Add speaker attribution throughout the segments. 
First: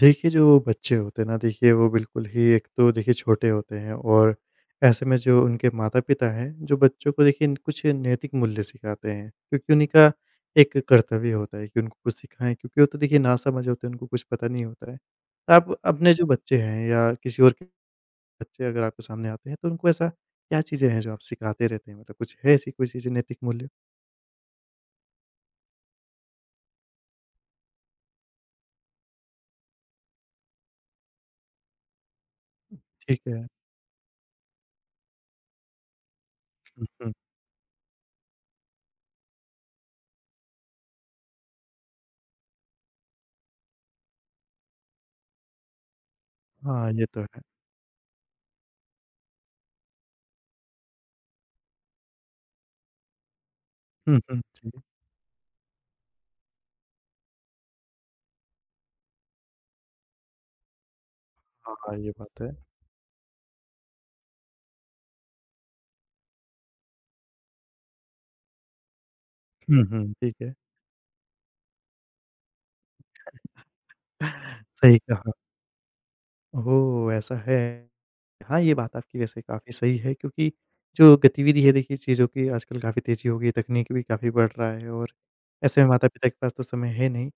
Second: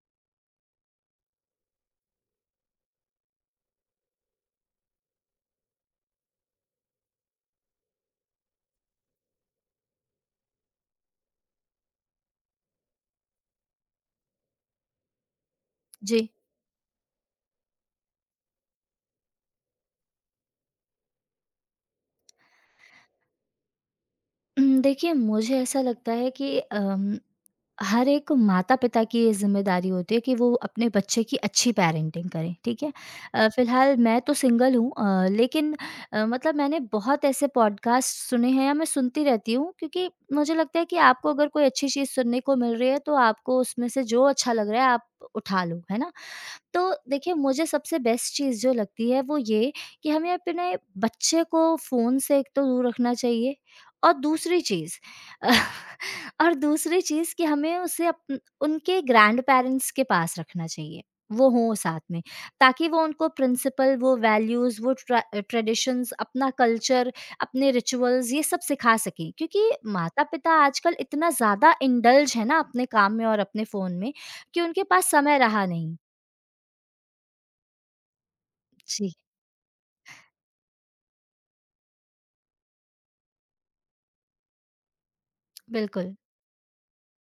Speaker 1: देखिए, जो बच्चे होते हैं ना देखिए वो बिल्कुल ही एक तो देखिए छोटे होते हैं और ऐसे में जो उनके माता-पिता हैं, जो बच्चों को देखिए कुछ नैतिक मूल्य सिखाते हैं, क्योंकि उन्हीं का एक कर्तव्य होता है कि उनको कुछ सिखाएँ क्योंकि वो तो देखिए नासमझ होते हैं, उनको कुछ पता नहीं होता है। तो आप अपने जो
Speaker 2: जी।
Speaker 1: बच्चे हैं या किसी और के बच्चे अगर आपके सामने आते हैं, तो उनको ऐसा क्या चीज़ें हैं जो आप सिखाते रहते हैं? मतलब कुछ है ऐसी कोई चीज़ें नैतिक मूल्य?
Speaker 2: देखिए मुझे ऐसा लगता है कि हर एक माता-पिता की ये ज़िम्मेदारी होती है कि वो अपने बच्चे की अच्छी पेरेंटिंग करें, ठीक है?
Speaker 1: ठीक है।
Speaker 2: फ़िलहाल मैं तो सिंगल हूँ लेकिन मतलब मैंने
Speaker 1: हुँ, हुँ।
Speaker 2: बहुत ऐसे पॉडकास्ट सुने हैं या मैं सुनती रहती हूँ क्योंकि मुझे लगता है कि आपको अगर कोई अच्छी चीज़ सुनने को मिल रही है तो आपको उसमें से जो अच्छा लग रहा है आप उठा लो, है ना? तो
Speaker 1: हाँ, ये तो
Speaker 2: देखिए
Speaker 1: है।
Speaker 2: मुझे सबसे बेस्ट चीज़ जो लगती है वो ये कि हमें अपने बच्चे को फ़ोन से एक तो दूर रखना चाहिए और
Speaker 1: हुँ, हुँ।
Speaker 2: दूसरी
Speaker 1: जी।
Speaker 2: चीज़ और दूसरी चीज़ कि हमें उसे अपन उनके ग्रैंड पेरेंट्स के पास रखना चाहिए। वो हों
Speaker 1: हाँ,
Speaker 2: साथ
Speaker 1: ये
Speaker 2: में
Speaker 1: बात है।
Speaker 2: ताकि वो उनको प्रिंसिपल वो वैल्यूज़ वो ट्रा ट्रेडिशंस अपना कल्चर, अपने रिचुअल्स ये सब सिखा सकें। क्योंकि
Speaker 1: हुँ, हुँ। ठीक
Speaker 2: माता-पिता
Speaker 1: है।
Speaker 2: आजकल इतना ज़्यादा इंडल्ज है ना अपने काम में और अपने फ़ोन में कि उनके
Speaker 1: सही
Speaker 2: पास
Speaker 1: कहा।
Speaker 2: समय रहा नहीं।
Speaker 1: ओह! ऐसा है। हाँ, ये बात
Speaker 2: जी।
Speaker 1: आपकी वैसे काफ़ी सही है क्योंकि जो गतिविधि है देखिए चीज़ों की आजकल काफ़ी तेज़ी हो गई है, तकनीक भी काफ़ी बढ़ रहा है और ऐसे में
Speaker 2: बिल्कुल।
Speaker 1: माता-पिता के पास तो समय है नहीं।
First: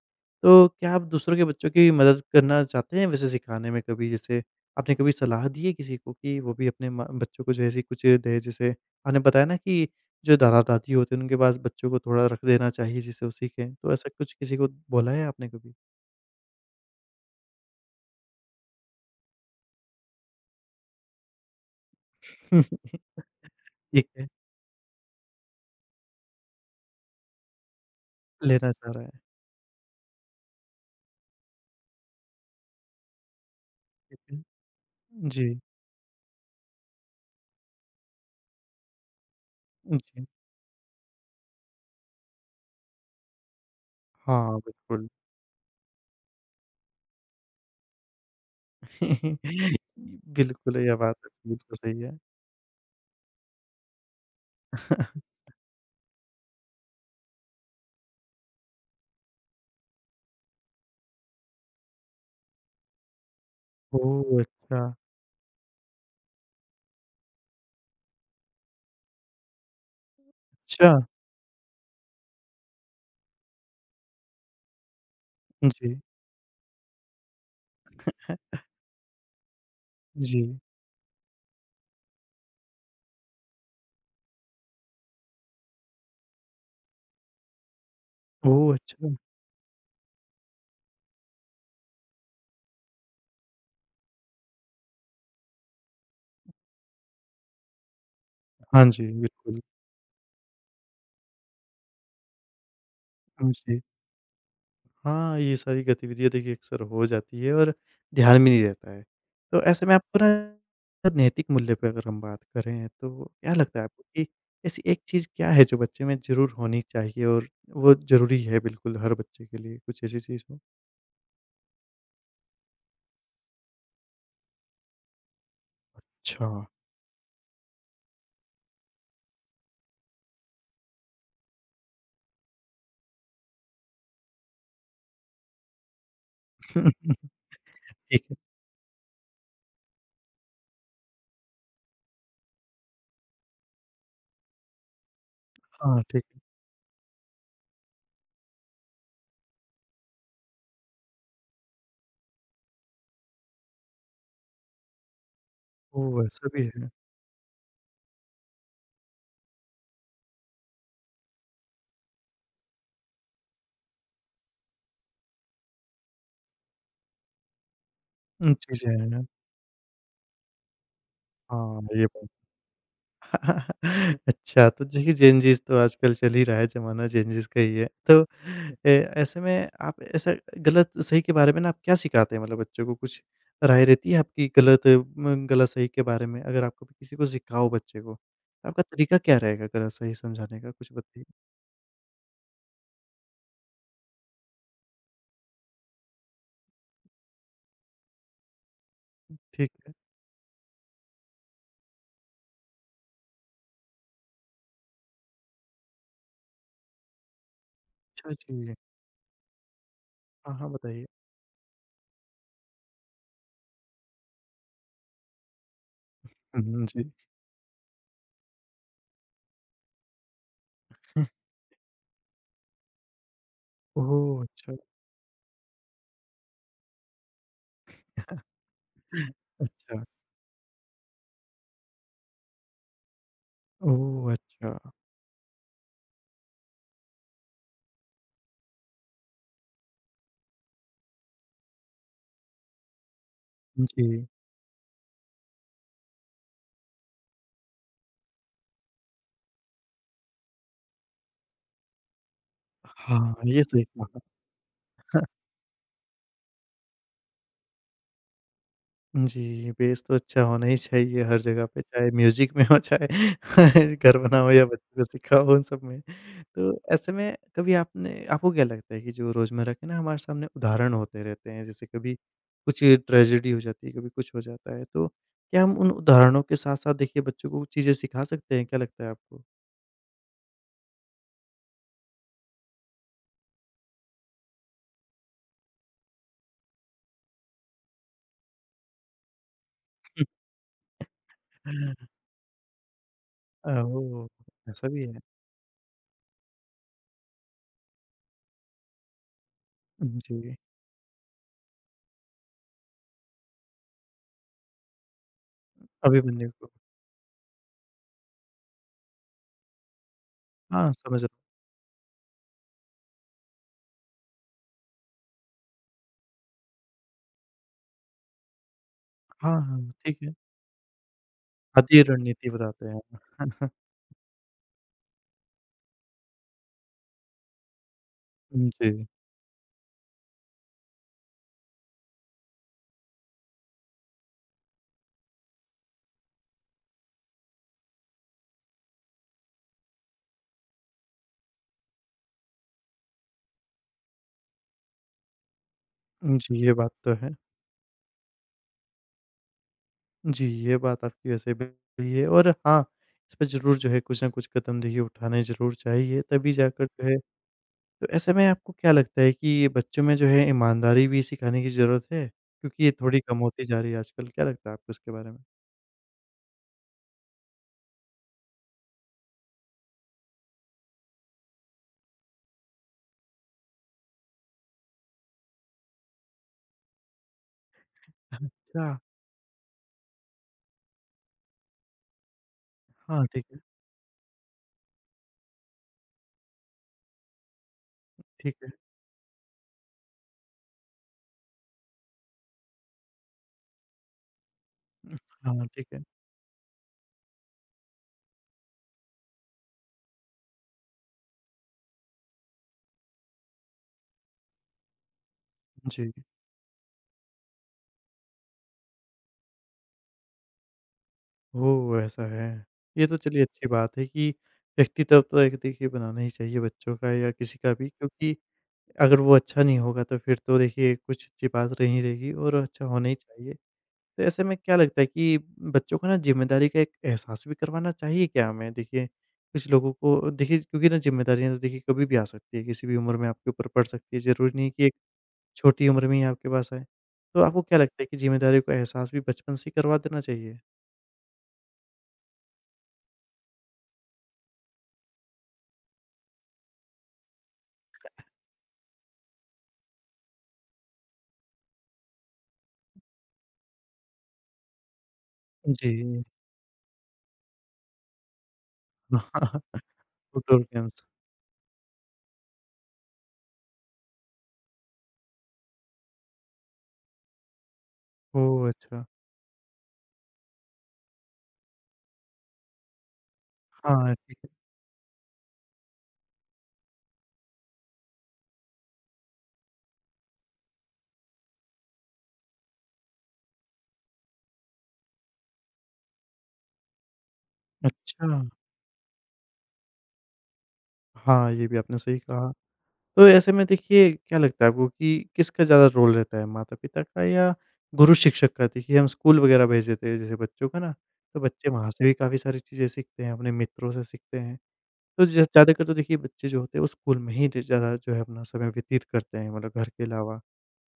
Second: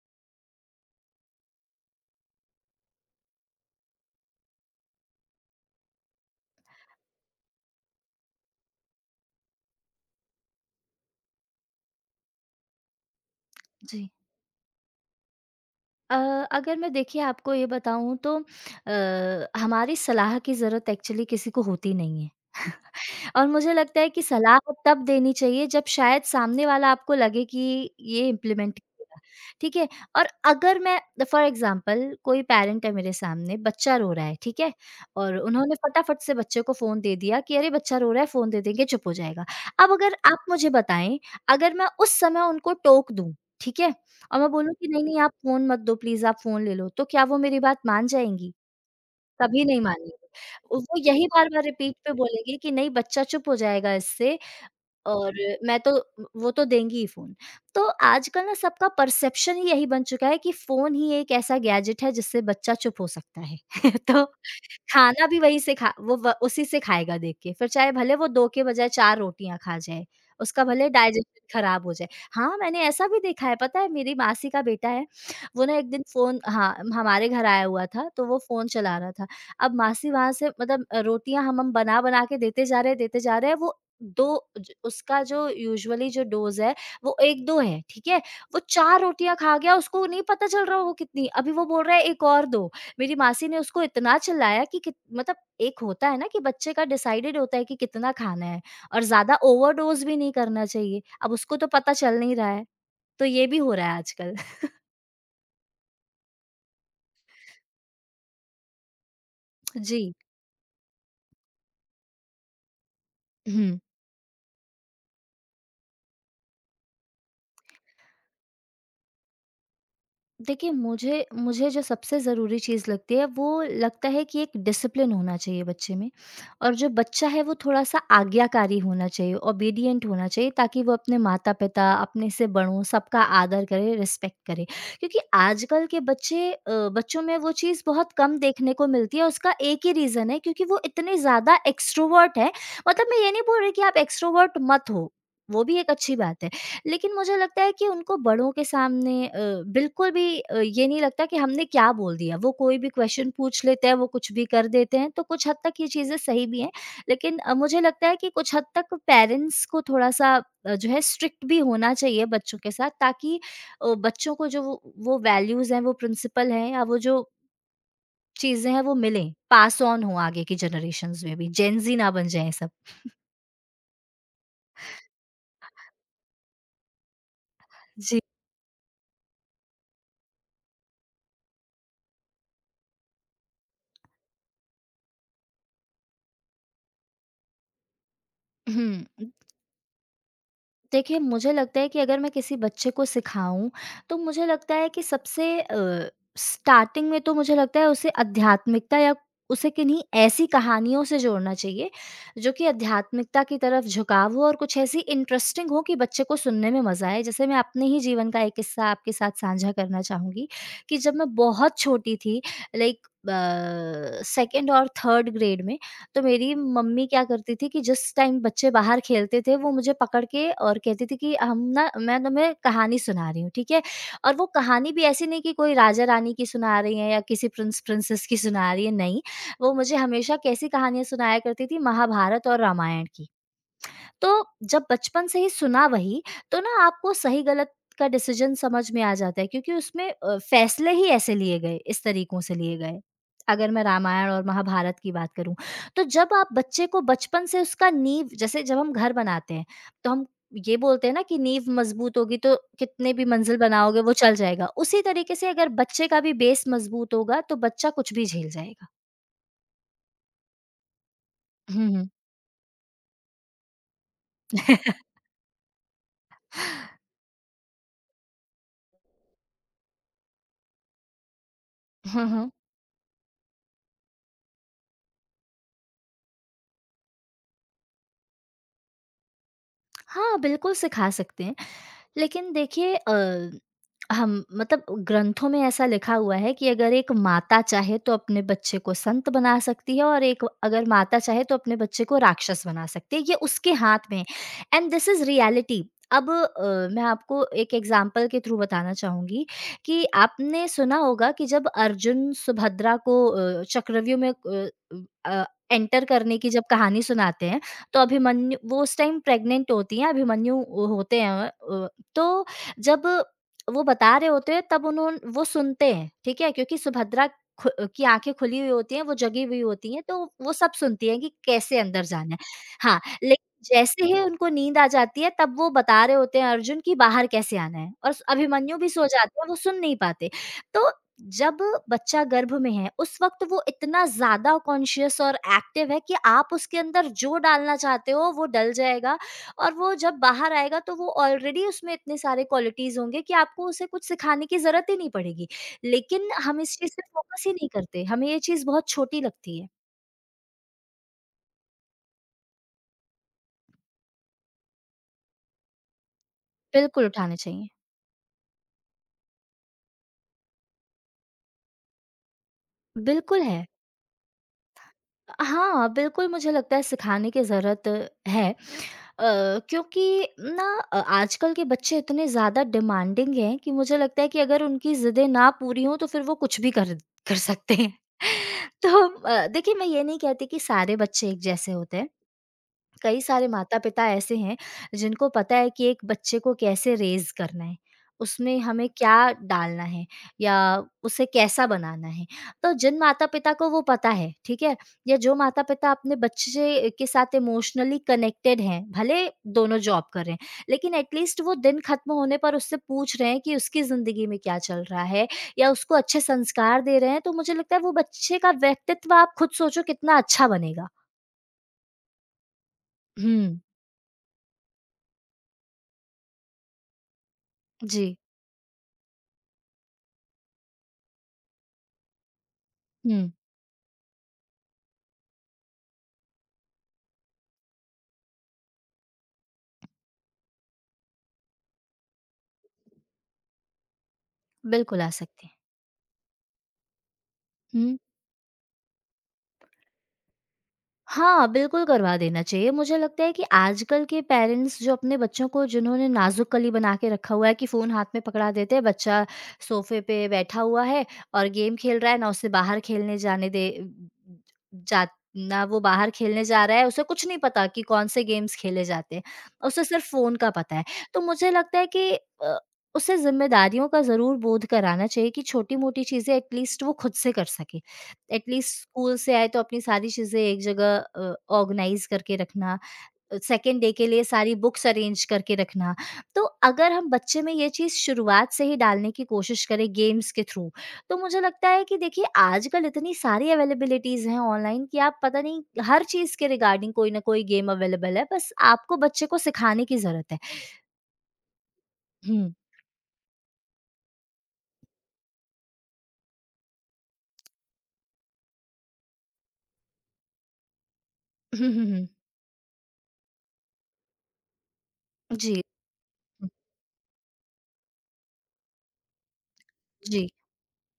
Speaker 1: तो क्या आप दूसरों के बच्चों की मदद करना चाहते हैं वैसे सिखाने में कभी? जैसे आपने कभी सलाह दी है किसी को कि वो भी अपने म बच्चों को जो है ऐसी कुछ दें? जैसे आपने बताया ना कि जो दादा-दादी होते हैं उनके पास बच्चों को थोड़ा रख देना चाहिए जिससे वो सीखें। तो
Speaker 2: जी।
Speaker 1: ऐसा कुछ किसी को बोला है आपने कभी?
Speaker 2: अ, अगर मैं देखिए आपको ये बताऊँ तो हमारी सलाह की ज़रूरत एक्चुअली किसी को होती नहीं है। और मुझे लगता
Speaker 1: ठीक
Speaker 2: है कि
Speaker 1: है,
Speaker 2: सलाह तब देनी चाहिए जब शायद सामने वाला आपको लगे कि ये
Speaker 1: लेना
Speaker 2: इम्प्लीमेंट
Speaker 1: चाह रहा
Speaker 2: करेगा,
Speaker 1: है।
Speaker 2: ठीक है? और अगर मैं फॉर एग्ज़ाम्पल कोई पैरेंट है मेरे सामने, बच्चा रो रहा है, ठीक है? और
Speaker 1: जी,
Speaker 2: उन्होंने फटाफट से बच्चे को फ़ोन दे दिया कि अरे बच्चा रो रहा है फ़ोन दे देंगे चुप हो जाएगा। अब अगर
Speaker 1: जी।
Speaker 2: आप मुझे बताएँ, अगर मैं उस समय उनको टोक दूँ, ठीक है? और मैं
Speaker 1: हाँ,
Speaker 2: बोलूँ कि
Speaker 1: बिल्कुल।
Speaker 2: नहीं-नहीं आप फ़ोन मत दो प्लीज़ आप फ़ोन ले लो, तो क्या वो मेरी बात मान जाएँगी? कभी नहीं मानेंगी।
Speaker 1: बिल्कुल,
Speaker 2: वो
Speaker 1: यह बात
Speaker 2: यही
Speaker 1: आपकी
Speaker 2: बार-बार
Speaker 1: बिल्कुल
Speaker 2: रिपीट
Speaker 1: सही
Speaker 2: पे
Speaker 1: है।
Speaker 2: बोलेंगी कि नहीं बच्चा चुप हो जाएगा इससे और मैं तो वो तो देंगी ही फ़ोन। तो आजकल ना सबका परसेप्शन ही यही बन चुका है कि फ़ोन ही एक ऐसा गैजेट है जिससे बच्चा चुप हो सकता है। तो
Speaker 1: ओह! अच्छा,
Speaker 2: खाना भी वहीं से खा वो व उसी से खाएगा देख के, फिर चाहे भले वो 2 के बजाय 4 रोटियाँ खा जाए, उसका भले
Speaker 1: अच्छा।
Speaker 2: डाइजेशन खराब हो जाए। हाँ, मैंने ऐसा भी देखा है पता है मेरी मासी का बेटा है, वो ना एक
Speaker 1: जी,
Speaker 2: दिन फ़ोन हाँ, हमारे घर आया हुआ था तो वो फ़ोन चला रहा था। अब मासी वहाँ
Speaker 1: जी।
Speaker 2: से मतलब रोटियाँ हम बना-बना के देते जा रहे हैं, देते जा रहे हैं वो 2 ज उसका जो यूजुअली जो डोज़ है, वो 1-2 है, ठीक है? वो
Speaker 1: ओह!
Speaker 2: 4
Speaker 1: अच्छा।
Speaker 2: रोटियाँ खा गया, उसको नहीं पता चल रहा वो कितनी अभी वो बोल रहा है, "एक और दो।" मेरी मासी ने उसको इतना चिल्लाया कि कित मतलब एक होता है ना कि बच्चे का डिसाइडेड होता है कि कितना खाना है
Speaker 1: हाँ
Speaker 2: और
Speaker 1: जी,
Speaker 2: ज़्यादा
Speaker 1: बिल्कुल।
Speaker 2: ओवरडोज़ भी नहीं करना चाहिए। अब उसको तो पता चल नहीं रहा है, तो ये
Speaker 1: हाँ
Speaker 2: भी हो
Speaker 1: जी।
Speaker 2: रहा है आजकल।
Speaker 1: हाँ, ये सारी गतिविधियाँ देखिए अक्सर हो जाती है और ध्यान में नहीं रहता है। तो ऐसे में
Speaker 2: जी।
Speaker 1: आपको ना नैतिक मूल्य पे अगर हम बात करें तो क्या
Speaker 2: हुँ।
Speaker 1: लगता है आपको कि ऐसी एक चीज़ क्या है जो बच्चे में ज़रूर होनी चाहिए और वो ज़रूरी है बिल्कुल हर बच्चे के लिए? कुछ ऐसी चीज़ हो?
Speaker 2: देखिए मुझे मुझे जो सबसे ज़रूरी चीज़ लगती है वो लगता है कि एक डिसिप्लिन होना चाहिए बच्चे में
Speaker 1: अच्छा।
Speaker 2: और जो बच्चा है वो थोड़ा-सा आज्ञाकारी होना चाहिए, ओबीडिएंट होना चाहिए ताकि वो अपने माता-पिता, अपने से बड़ों सबका आदर करे, रिस्पेक्ट करे। क्योंकि आजकल के बच्चे अ, बच्चों में वो चीज़ बहुत
Speaker 1: ठीक है।
Speaker 2: कम देखने को मिलती है, उसका एक ही रीज़न है क्योंकि वो इतने ज़्यादा एक्सट्रोवर्ट हैं। मतलब मैं ये नहीं बोल रही कि आप एक्सट्रोवर्ट मत हो, वो भी एक
Speaker 1: हाँ,
Speaker 2: अच्छी
Speaker 1: ठीक है।
Speaker 2: बात है। लेकिन मुझे लगता है कि उनको बड़ों के सामने बिल्कुल भी ये नहीं लगता कि हमने क्या बोल दिया। वो कोई भी क्वेश्चन पूछ लेते हैं, वो कुछ भी कर देते हैं, तो कुछ हद तक ये चीज़ें
Speaker 1: ओह!
Speaker 2: सही
Speaker 1: ऐसा
Speaker 2: भी
Speaker 1: भी
Speaker 2: हैं।
Speaker 1: है।
Speaker 2: लेकिन मुझे लगता है कि कुछ हद तक पेरेंट्स को थोड़ा-सा जो है स्ट्रिक्ट भी होना चाहिए बच्चों के साथ ताकि बच्चों को जो वो वैल्यूज़ हैं, वो प्रिंसिपल हैं या वो जो चीज़ें हैं
Speaker 1: चीज़ें
Speaker 2: वो
Speaker 1: हैं।
Speaker 2: मिलें, पास ऑन हो आगे की जनरेशंस में भी, जेन
Speaker 1: हाँ,
Speaker 2: ज़ी
Speaker 1: ये
Speaker 2: ना बन
Speaker 1: बात
Speaker 2: जाएँ सब।
Speaker 1: अच्छा, तो देखिए जेनज़ीज़ तो आजकल चल ही रहा है, ज़माना जेनज़ीज़ का ही है।
Speaker 2: जी।
Speaker 1: तो ए ऐसे में आप ऐसा गलत-सही के बारे में ना आप क्या सिखाते हैं मतलब बच्चों को? कुछ राय रहती है आपकी गलत-सही के बारे में? अगर आप कभी किसी को सिखाओ बच्चे को, तो आपका तरीका
Speaker 2: हुँ।
Speaker 1: क्या रहेगा गलत-सही समझाने का? कुछ
Speaker 2: देखिए,
Speaker 1: बताइए।
Speaker 2: मुझे लगता है कि अगर मैं किसी बच्चे को सिखाऊँ, तो मुझे लगता है कि स्टार्टिंग में तो मुझे लगता है उसे आध्यात्मिकता या उसे
Speaker 1: ठीक है।
Speaker 2: किन्हीं ऐसी कहानियों से जोड़ना चाहिए, जो कि आध्यात्मिकता की तरफ झुकाव हो और कुछ ऐसी इंटरेस्टिंग हो कि बच्चे को सुनने में मज़ा आए। जैसे मैं अपने ही जीवन
Speaker 1: अच्छा
Speaker 2: का एक
Speaker 1: जी।
Speaker 2: किस्सा आपके साथ साझा करना चाहूँगी
Speaker 1: हाँ, हाँ,
Speaker 2: कि
Speaker 1: बताइए।
Speaker 2: जब मैं बहुत छोटी थी लाइक 2nd और 3rd ग्रेड में, तो मेरी
Speaker 1: हुँ, हुँ,
Speaker 2: मम्मी
Speaker 1: जी।
Speaker 2: क्या करती थी कि जिस टाइम बच्चे बाहर खेलते थे वो मुझे पकड़ के और कहती थी कि हम ना मैं तुम्हें कहानी सुना रही हूँ, ठीक है? और
Speaker 1: ओह!
Speaker 2: वो
Speaker 1: अच्छा।
Speaker 2: कहानी भी ऐसी नहीं कि कोई राजा-रानी की सुना रही हैं या किसी प्रिंस प्रिंसेस की सुना रही हैं, नहीं। वो मुझे
Speaker 1: अच्छा।
Speaker 2: हमेशा कैसी कहानियाँ सुनाया करती थी महाभारत और रामायण की। तो
Speaker 1: ओह! अच्छा।
Speaker 2: जब बचपन से ही सुना वही, तो ना आपको सही गलत का डिसीज़न समझ में आ जाता है क्योंकि उसमें फैसले ही ऐसे लिए गए, इस तरीकों से लिए गए। अगर मैं
Speaker 1: जी।
Speaker 2: रामायण और महाभारत की बात करूँ, तो जब आप बच्चे को बचपन से उसका नींव जैसे जब हम घर बनाते हैं, तो हम ये बोलते हैं ना कि नींव मज़बूत होगी तो कितने भी
Speaker 1: हाँ,
Speaker 2: मंज़िल
Speaker 1: ये सही
Speaker 2: बनाओगे वो
Speaker 1: कहा।
Speaker 2: चल जाएगा। उसी तरीके से अगर बच्चे का भी बेस मज़बूत होगा, तो बच्चा कुछ भी झेल जाएगा।
Speaker 1: जी, बेस तो अच्छा होना ही चाहिए हर जगह पे,
Speaker 2: हुँ, हुँ।
Speaker 1: चाहे म्यूज़िक में हो, चाहे घर बना हो या बच्चों को सिखाओ, उन सब में। तो ऐसे में कभी आपने आपको क्या लगता है कि जो रोज़मर्रा के ना हमारे सामने उदाहरण होते रहते हैं, जैसे कभी
Speaker 2: हुँ, हुँ।
Speaker 1: कुछ ट्रेजेडी हो जाती है, कभी कुछ हो जाता है, तो क्या हम उन उदाहरणों के साथ-साथ देखिए बच्चों को चीज़ें सिखा सकते हैं, क्या लगता है आपको?
Speaker 2: हाँ, बिल्कुल सिखा सकते हैं लेकिन देखिए हम मतलब ग्रंथों में ऐसा लिखा हुआ है कि अगर एक माता चाहे तो अपने बच्चे को संत बना सकती है और एक अगर माता चाहे तो अपने बच्चे को राक्षस बना सकती है ये उसके हाथ में है
Speaker 1: ओह! ऐसा
Speaker 2: एंड
Speaker 1: भी
Speaker 2: दिस
Speaker 1: है।
Speaker 2: इज रियलिटी अब मैं आपको एक एग्जाम्पल के थ्रू बताना चाहूंगी कि
Speaker 1: जी,
Speaker 2: आपने सुना होगा कि जब अर्जुन सुभद्रा को चक्रव्यूह में एंटर करने की
Speaker 1: अभिमन्यु
Speaker 2: जब
Speaker 1: को।
Speaker 2: कहानी सुनाते हैं तो अभिमन्यु वो उस टाइम प्रेग्नेंट होती हैं अभिमन्यु
Speaker 1: हाँ,
Speaker 2: होते
Speaker 1: समझ रहा
Speaker 2: हैं तो जब वो बता रहे होते हैं तब उन्होंने वो सुनते हैं, ठीक है? क्योंकि सुभद्रा खु की आँखें खुली हुई होती हैं, वो
Speaker 1: हूँ।
Speaker 2: जगी हुई
Speaker 1: हाँ, हाँ,
Speaker 2: होती हैं,
Speaker 1: ठीक
Speaker 2: तो
Speaker 1: है।
Speaker 2: वो सब सुनती हैं कि कैसे
Speaker 1: आधी
Speaker 2: अंदर जाना है।
Speaker 1: रणनीति बताते
Speaker 2: हाँ, लेकिन
Speaker 1: हैं।
Speaker 2: जैसे ही उनको नींद आ जाती है तब वो बता रहे होते हैं अर्जुन कि बाहर कैसे आना है और अभिमन्यु भी सो
Speaker 1: जी।
Speaker 2: जाते हैं, वो सुन नहीं पाते। तो जब बच्चा गर्भ में है, उस वक़्त वो इतना ज़्यादा कॉन्शियस और एक्टिव है कि आप उसके अंदर जो डालना चाहते हो, वो डल जाएगा और वो जब बाहर आएगा तो वो ऑलरेडी उसमें इतने सारे क्वालिटीज़ होंगे कि आपको उसे कुछ सिखाने की ज़रूरत ही नहीं पड़ेगी। लेकिन हम
Speaker 1: जी, ये
Speaker 2: इस
Speaker 1: बात
Speaker 2: चीज़ पे
Speaker 1: तो है।
Speaker 2: फ़ोकस ही नहीं करते, हमें ये चीज़ बहुत छोटी लगती है।
Speaker 1: जी, ये बात आपकी वैसे भी सही है और हाँ, इस पे ज़रूर जो है कुछ न कुछ कदम देखिए उठाने ज़रूर चाहिए, तभी जाकर
Speaker 2: बिल्कुल
Speaker 1: जो है
Speaker 2: उठाने चाहिए।
Speaker 1: तो ऐसे में आपको क्या लगता है कि बच्चों में जो है ईमानदारी भी सिखाने की ज़रूरत है? क्योंकि ये थोड़ी कम
Speaker 2: बिल्कुल
Speaker 1: होती
Speaker 2: है।
Speaker 1: जा रही है आजकल, क्या लगता है आपको इसके बारे में?
Speaker 2: हाँ, बिल्कुल मुझे लगता है सिखाने की ज़रूरत है अ, क्योंकि ना आजकल के बच्चे इतने ज़्यादा डिमांडिंग हैं कि मुझे लगता है कि अगर उनकी ज़िदें ना पूरी हों तो फिर वो कुछ भी कर कर सकते हैं।
Speaker 1: अच्छा,
Speaker 2: तो देखिए मैं ये नहीं कहती कि सारे बच्चे एक जैसे होते हैं। कई
Speaker 1: हाँ, ठीक
Speaker 2: सारे
Speaker 1: है,
Speaker 2: माता-पिता ऐसे हैं, जिनको पता है कि एक बच्चे को कैसे रेज़ करना है,
Speaker 1: ठीक
Speaker 2: उसमें
Speaker 1: है।
Speaker 2: हमें क्या डालना है या उसे कैसा बनाना है। तो जिन माता-पिता को वो पता है, ठीक है? या जो
Speaker 1: हाँ, ठीक
Speaker 2: माता-पिता
Speaker 1: है।
Speaker 2: अपने बच्चे के साथ इमोशनली कनेक्टेड हैं, भले दोनों जॉब कर रहे हैं, लेकिन एट लीस्ट वो दिन ख़त्म होने पर उससे पूछ रहे हैं कि उसकी ज़िंदगी में क्या चल रहा है या उसको
Speaker 1: जी।
Speaker 2: अच्छे संस्कार दे रहे हैं, तो मुझे लगता है वो बच्चे का व्यक्तित्व आप खुद सोचो कितना अच्छा बनेगा।
Speaker 1: ओह! ऐसा है। ये तो चलिए
Speaker 2: हुँ।
Speaker 1: अच्छी बात है कि व्यक्तित्व तो एक देखिए बनाना ही चाहिए बच्चों का या किसी का भी
Speaker 2: जी।
Speaker 1: क्योंकि अगर वो अच्छा नहीं होगा तो फिर तो देखिए कुछ अच्छी बात नहीं रहेगी और अच्छा होना ही
Speaker 2: हुँ।
Speaker 1: चाहिए। तो ऐसे में क्या लगता है कि बच्चों को ना ज़िम्मेदारी का एक एहसास भी करवाना चाहिए क्या हमें? देखिए कुछ लोगों को देखिए क्योंकि ना ज़िम्मेदारियाँ तो देखिए कभी भी आ सकती है, किसी भी उम्र में आपके ऊपर पड़ सकती है, ज़रूरी नहीं कि एक
Speaker 2: बिल्कुल आ सकते हैं।
Speaker 1: छोटी उम्र में ही आपके पास आए। तो आपको क्या
Speaker 2: हुँ।
Speaker 1: लगता है कि ज़िम्मेदारी का एहसास भी बचपन से ही करवा देना चाहिए?
Speaker 2: हाँ, बिल्कुल करवा देना चाहिए। मुझे लगता है कि आजकल के पेरेंट्स जो अपने बच्चों को जिन्होंने नाज़ुक कली बना के रखा हुआ है कि फ़ोन हाथ में पकड़ा देते हैं, बच्चा सोफ़े पे बैठा हुआ है और गेम खेल रहा है, ना उसे बाहर खेलने जाने दे जा ना वो बाहर
Speaker 1: जी।
Speaker 2: खेलने जा रहा है, उसे कुछ नहीं पता कि कौन से गेम्स खेले जाते हैं।
Speaker 1: हाँ,
Speaker 2: उसे सिर्फ़ फ़ोन का
Speaker 1: आउटडोर
Speaker 2: पता है।
Speaker 1: गेम्स।
Speaker 2: तो मुझे लगता है कि अ, उसे ज़िम्मेदारियों का ज़रूर बोध कराना चाहिए कि छोटी-मोटी चीज़ें एटलीस्ट वो खुद से कर सके।
Speaker 1: ओह!
Speaker 2: एटलीस्ट
Speaker 1: अच्छा।
Speaker 2: स्कूल से आए तो अपनी सारी चीज़ें एक जगह ऑर्गनाइज़ करके रखना, सेकंड डे के
Speaker 1: हाँ,
Speaker 2: लिए
Speaker 1: ठीक है।
Speaker 2: सारी बुक्स अरेंज करके रखना। तो अगर हम बच्चे में ये चीज़ शुरुआत से ही डालने की कोशिश करें गेम्स के थ्रू, तो मुझे लगता है कि देखिए आजकल इतनी सारी अवेलेबिलिटीज़ हैं ऑनलाइन कि आप पता नहीं हर चीज़ के रिगार्डिंग कोई ना कोई गेम अवेलेबल है,
Speaker 1: अच्छा।
Speaker 2: बस आपको बच्चे को सिखाने की ज़रूरत है।
Speaker 1: हाँ, ये भी आपने सही
Speaker 2: हुँ।
Speaker 1: कहा। तो ऐसे में देखिए क्या लगता है आपको कि किसका ज़्यादा रोल रहता है, माता-पिता का या गुरु शिक्षक का? देखिए हम स्कूल वगैरह भेज देते हैं जैसे बच्चों को ना, तो
Speaker 2: हुँ,
Speaker 1: बच्चे
Speaker 2: हुँ,
Speaker 1: वहाँ से
Speaker 2: हुँ।
Speaker 1: भी काफ़ी सारी चीज़ें सीखते हैं, अपने मित्रों से सीखते हैं। तो ज
Speaker 2: जी। हुँ,
Speaker 1: ज़्यादातर तो देखिए बच्चे जो होते हैं वो स्कूल में ही ज ज़्यादा जो है अपना समय व्यतीत करते हैं मतलब घर के
Speaker 2: जी।
Speaker 1: अलावा।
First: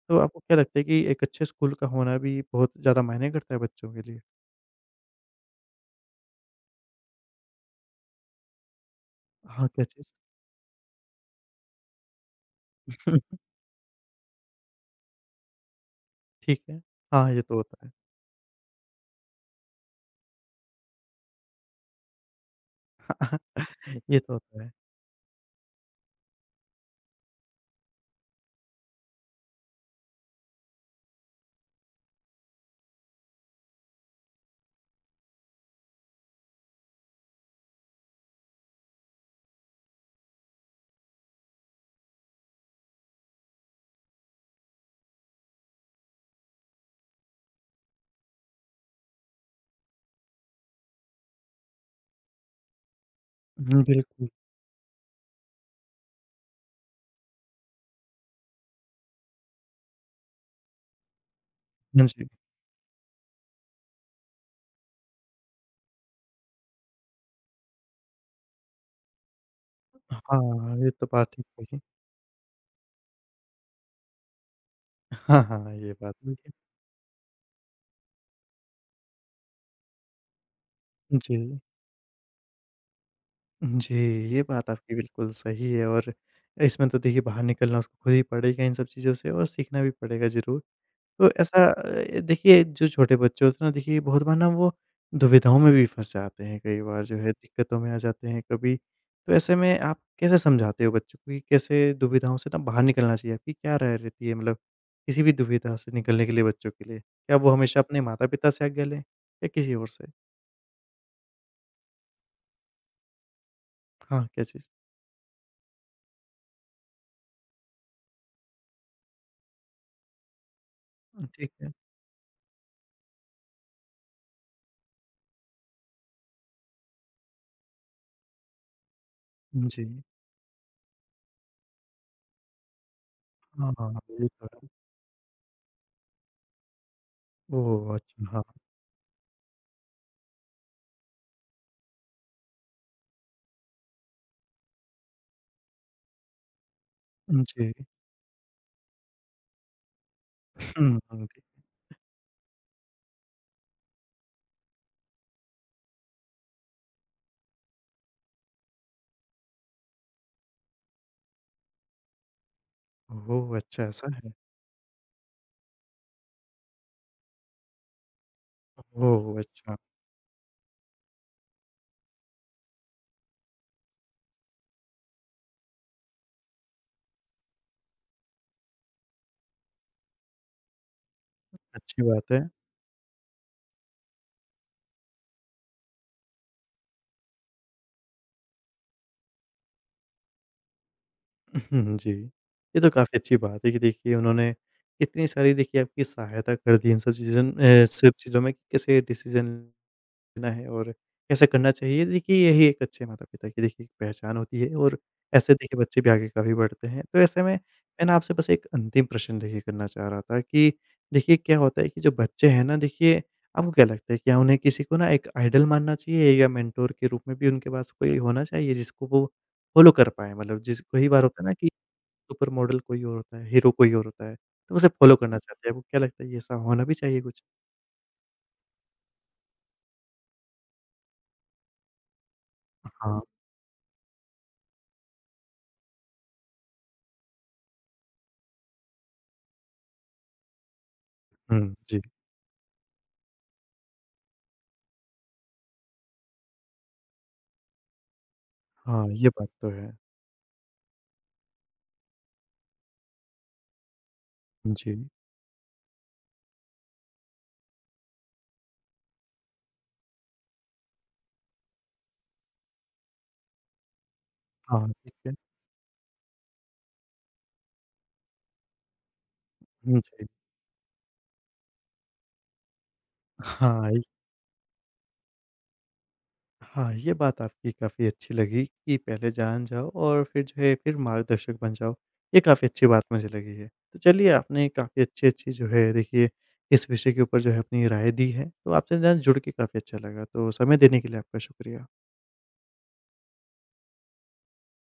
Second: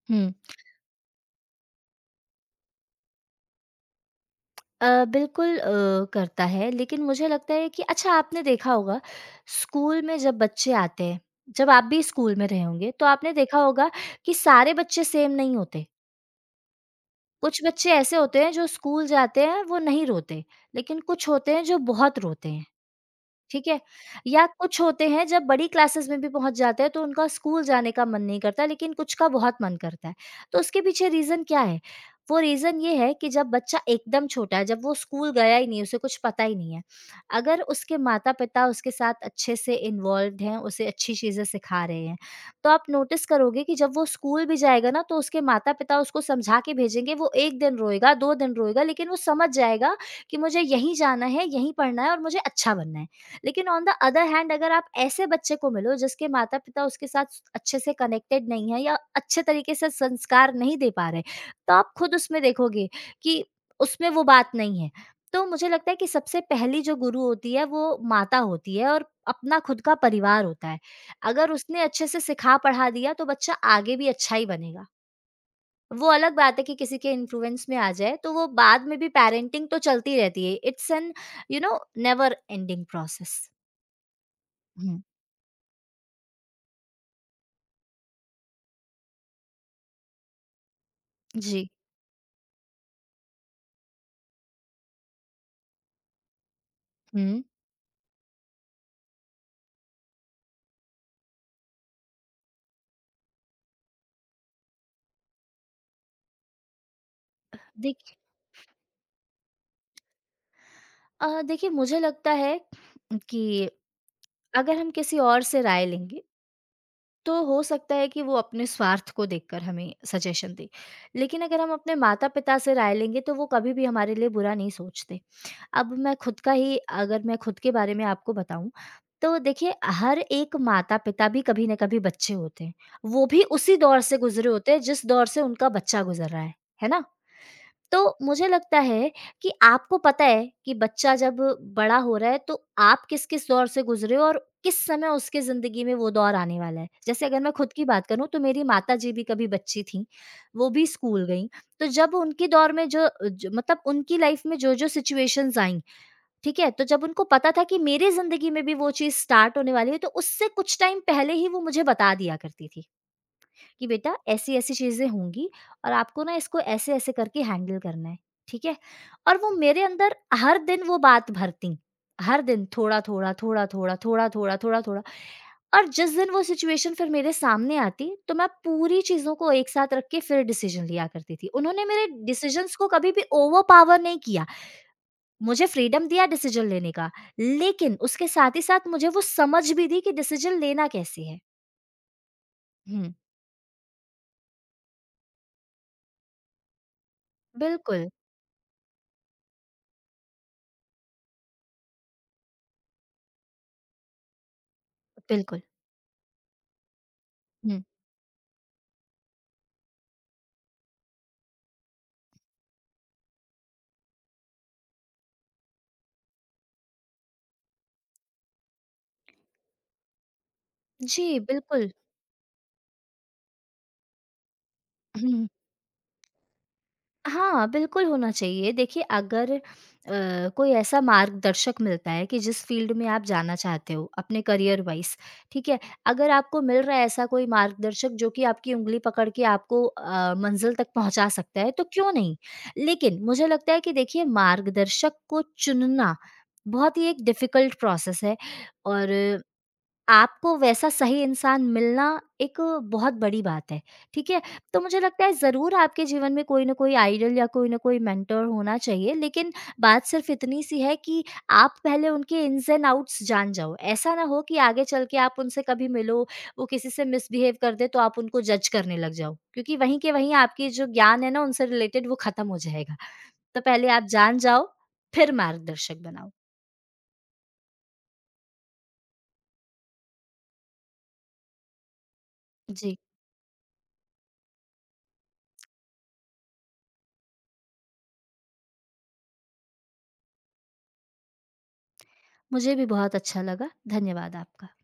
Speaker 1: तो
Speaker 2: हुँ।
Speaker 1: आपको क्या लगता है कि एक अच्छे स्कूल का होना भी बहुत ज़्यादा मायने करता है बच्चों के लिए?
Speaker 2: बिल्कुल करता है, लेकिन मुझे लगता है कि अच्छा आपने देखा होगा
Speaker 1: हाँ, क्या
Speaker 2: स्कूल
Speaker 1: चीज़?
Speaker 2: में जब बच्चे आते हैं, जब आप भी स्कूल में रहे होंगे, तो आपने देखा होगा कि सारे बच्चे सेम नहीं होते।
Speaker 1: ठीक है। हाँ, ये तो
Speaker 2: कुछ
Speaker 1: होता
Speaker 2: बच्चे
Speaker 1: है।
Speaker 2: ऐसे होते हैं जो स्कूल जाते हैं वो नहीं रोते, लेकिन कुछ होते हैं जो बहुत रोते हैं। ठीक है?
Speaker 1: ये तो
Speaker 2: या
Speaker 1: होता है।
Speaker 2: कुछ होते हैं जब बड़ी क्लासेस में भी पहुँच जाते हैं तो उनका स्कूल जाने का मन नहीं करता, लेकिन कुछ का बहुत मन करता है। तो उसके पीछे रीज़न क्या है? वो रीज़न ये है कि जब बच्चा एकदम छोटा है, जब वो स्कूल गया ही नहीं, उसे कुछ पता ही नहीं है। अगर उसके माता-पिता उसके साथ अच्छे से इन्वॉल्व्ड हैं, उसे अच्छी चीज़ें सिखा रहे हैं, तो आप नोटिस करोगे कि जब वो स्कूल भी जाएगा ना, तो उसके माता-पिता उसको समझा के भेजेंगे। वो 1 दिन रोएगा, 2 दिन रोएगा, लेकिन वो समझ जाएगा कि मुझे यहीं जाना है, यहीं पढ़ना है और मुझे अच्छा बनना है। लेकिन
Speaker 1: हुँ,
Speaker 2: ऑन द अदर
Speaker 1: बिल्कुल।
Speaker 2: हैंड, अगर आप ऐसे बच्चे को मिलो जिसके माता-पिता उसके साथ अच्छे से कनेक्टेड नहीं है या अच्छे तरीके से संस्कार नहीं दे पा रहे, तो आप
Speaker 1: हाँ
Speaker 2: खुद
Speaker 1: जी।
Speaker 2: उसमें देखोगे कि उसमें वो बात नहीं है। तो मुझे लगता है कि सबसे पहली जो गुरु होती है वो माता होती है, और अपना खुद का परिवार होता
Speaker 1: हाँ,
Speaker 2: है।
Speaker 1: ये तो बात ठीक
Speaker 2: अगर
Speaker 1: कही।
Speaker 2: उसने अच्छे से सिखा पढ़ा दिया, तो बच्चा आगे भी अच्छा ही बनेगा।
Speaker 1: हाँ, हाँ, हाँ, ये
Speaker 2: वो
Speaker 1: बात
Speaker 2: अलग
Speaker 1: देखिए
Speaker 2: बात है कि किसी के इन्फ्लुएंस में आ जाए, तो वो बाद में भी पेरेंटिंग तो चलती रहती है। इट्स एन
Speaker 1: जी,
Speaker 2: नेवर एंडिंग प्रोसेस।
Speaker 1: जी, ये बात आपकी
Speaker 2: हुँ।
Speaker 1: बिल्कुल सही है और इसमें तो देखिए बाहर निकलना उसको खुद ही पड़ेगा इन सब चीज़ों से और सीखना भी पड़ेगा ज़रूर। तो ऐसा
Speaker 2: जी।
Speaker 1: देखिए जो छोटे बच्चे होते हैं ना देखिए बहुत बार ना वो दुविधाओं में भी फँस जाते हैं, कई बार जो है
Speaker 2: हुँ।
Speaker 1: दिक्कतों में आ जाते हैं कभी। तो ऐसे में आप कैसे समझाते हो बच्चों को कि कैसे दुविधाओं से ना बाहर निकलना चाहिए? आपकी क्या राय रहती है मतलब किसी भी दुविधा से निकलने के लिए बच्चों के लिए? क्या वो हमेशा अपने
Speaker 2: देखिए
Speaker 1: माता-पिता से आज्ञा लें या किसी और से?
Speaker 2: देखिए मुझे लगता है कि
Speaker 1: हाँ, क्या चीज़?
Speaker 2: अगर हम किसी और से राय लेंगे, तो हो सकता है कि वो अपने स्वार्थ को देखकर हमें सजेशन दें।
Speaker 1: हुँ,
Speaker 2: लेकिन
Speaker 1: ठीक
Speaker 2: अगर हम
Speaker 1: है।
Speaker 2: अपने माता-पिता से राय लेंगे, तो वो कभी भी हमारे लिए बुरा नहीं सोचते। अब मैं खुद का ही अगर मैं खुद के बारे में आपको बताऊँ, तो देखिए
Speaker 1: जी।
Speaker 2: हर एक माता-पिता भी कभी न कभी बच्चे होते हैं। वो भी
Speaker 1: हाँ,
Speaker 2: उसी
Speaker 1: हाँ,
Speaker 2: दौर
Speaker 1: हाँ,
Speaker 2: से
Speaker 1: ये तो
Speaker 2: गुज़रे
Speaker 1: है।
Speaker 2: होते हैं जिस दौर से उनका बच्चा गुज़र रहा है। है ना?
Speaker 1: ओह!
Speaker 2: तो
Speaker 1: अच्छा, हाँ।
Speaker 2: मुझे लगता है कि आपको पता है कि बच्चा जब बड़ा हो रहा है, तो आप किस-किस दौर से गुज़रे हो और किस समय उसके ज़िंदगी में वो दौर आने वाला है। जैसे अगर मैं खुद
Speaker 1: जी।
Speaker 2: की बात करूँ, तो मेरी माताजी भी कभी बच्ची थीं, वो भी
Speaker 1: हुँ,
Speaker 2: स्कूल
Speaker 1: जी।
Speaker 2: गईं। तो जब उनके दौर में जो जो मतलब उनकी लाइफ़ में जो-जो सिचुएशंस आईं, ठीक है? तो जब उनको पता था कि मेरी ज़िंदगी में भी वो चीज़ स्टार्ट होने वाली है, तो उससे कुछ टाइम पहले ही वो मुझे बता दिया करती थी।
Speaker 1: ओह! अच्छा
Speaker 2: कि
Speaker 1: ऐसा
Speaker 2: बेटा
Speaker 1: है।
Speaker 2: ऐसी-ऐसी चीज़ें होंगी और आपको ना इसको ऐसे-ऐसे करके हैंडल करना है, ठीक है? और
Speaker 1: ओह!
Speaker 2: वो
Speaker 1: अच्छा,
Speaker 2: मेरे अंदर हर दिन वो बात भरतीं, हर दिन थोड़ा-थोड़ा, थोड़ा-थोड़ा, थोड़ा-थोड़ा, थोड़ा-थोड़ा। और जिस दिन वो सिचुएशन फिर मेरे सामने आती, तो मैं पूरी चीज़ों को एक साथ रख के फिर डिसीज़न लिया करती थी। उन्होंने
Speaker 1: अच्छी
Speaker 2: मेरे
Speaker 1: बात है।
Speaker 2: डिसीज़न्स को कभी भी ओवरपावर नहीं किया, मुझे फ्रीडम दिया डिसीज़न लेने का, लेकिन उसके साथ ही साथ मुझे वो समझ भी दी कि डिसीज़न लेना कैसे है।
Speaker 1: जी। ये तो
Speaker 2: हुँ,
Speaker 1: काफ़ी अच्छी बात है कि देखिए उन्होंने इतनी सारी देखिए आपकी सहायता कर दी इन सब
Speaker 2: बिल्कुल,
Speaker 1: सब चीज़ों में कि कैसे डिसीज़न करना है और कैसे करना चाहिए। देखिए यही एक अच्छे माता-पिता की देखिए पहचान होती है और ऐसे
Speaker 2: बिल्कुल।
Speaker 1: देखिए बच्चे भी आगे काफ़ी बढ़ते हैं। तो ऐसे में मैं ना आपसे बस एक अंतिम प्रश्न देखिए करना चाह रहा था कि देखिए क्या होता है कि जो बच्चे हैं ना देखिए आपको क्या लगता है क्या उन्हें किसी को ना एक आइडल मानना चाहिए या मेंटर के रूप में भी उनके पास कोई होना चाहिए जिसको वो फॉलो कर पाएँ? मतलब जिस कई बार
Speaker 2: जी,
Speaker 1: होता है ना कि
Speaker 2: बिल्कुल।
Speaker 1: सुपर मॉडल कोई और होता है, हीरो कोई और होता है, तो उसे फॉलो करना
Speaker 2: हुँ।
Speaker 1: चाहते हैं। आपको क्या लगता है ये ऐसा होना भी चाहिए कुछ?
Speaker 2: हाँ, बिल्कुल होना चाहिए। देखिए, अगर कोई ऐसा मार्गदर्शक मिलता है कि जिस फ़ील्ड में
Speaker 1: हाँ।
Speaker 2: आप जाना चाहते हो अपने करियर वाइज़, ठीक है? अगर आपको मिल रहा है ऐसा कोई मार्गदर्शक, जो कि आपकी ऊँगली पकड़ के आपको मंज़िल तक पहुँचा सकता है,
Speaker 1: हुँ,
Speaker 2: तो
Speaker 1: जी।
Speaker 2: क्यों नहीं? लेकिन मुझे लगता है कि देखिए, मार्गदर्शक को चुनना बहुत ही एक डिफ़िकल्ट प्रोसेस है,
Speaker 1: हाँ,
Speaker 2: और
Speaker 1: ये बात तो है।
Speaker 2: आपको वैसा सही इंसान मिलना एक बहुत बड़ी बात है, ठीक है? तो
Speaker 1: जी।
Speaker 2: मुझे लगता है ज़रूर आपके जीवन में कोई न कोई आइडल या कोई न कोई मेंटर होना चाहिए, लेकिन बात सिर्फ़ इतनी सी है कि आप पहले उनके इन्स एंड आउट्स जान जाओ। ऐसा ना हो कि आगे
Speaker 1: हाँ,
Speaker 2: चल
Speaker 1: ठीक
Speaker 2: के आप
Speaker 1: है।
Speaker 2: उनसे कभी मिलो, वो किसी से मिसबिहेव कर दे, तो आप उनको जज करने लग जाओ, क्योंकि वहीं
Speaker 1: हुँ,
Speaker 2: के
Speaker 1: जी।
Speaker 2: वहीं आपकी जो ज्ञान है ना उनसे रिलेटेड, वो ख़त्म हो जाएगा। तो पहले
Speaker 1: हाँ,
Speaker 2: आप
Speaker 1: ये
Speaker 2: जान जाओ, फिर मार्गदर्शक बनाओ।
Speaker 1: हाँ, ये बात आपकी काफ़ी अच्छी लगी कि पहले जान जाओ और फिर जो है फिर मार्गदर्शक बन जाओ। ये काफ़ी अच्छी
Speaker 2: जी,
Speaker 1: बात मुझे लगी है। तो चलिए आपने काफ़ी अच्छी-अच्छी जो है देखिए इस विषय के ऊपर जो है अपनी राय दी है। तो आपसे ना जुड़ के काफ़ी अच्छा लगा। तो समय देने के लिए आपका शुक्रिया।
Speaker 2: मुझे भी बहुत अच्छा लगा। धन्यवाद आपका।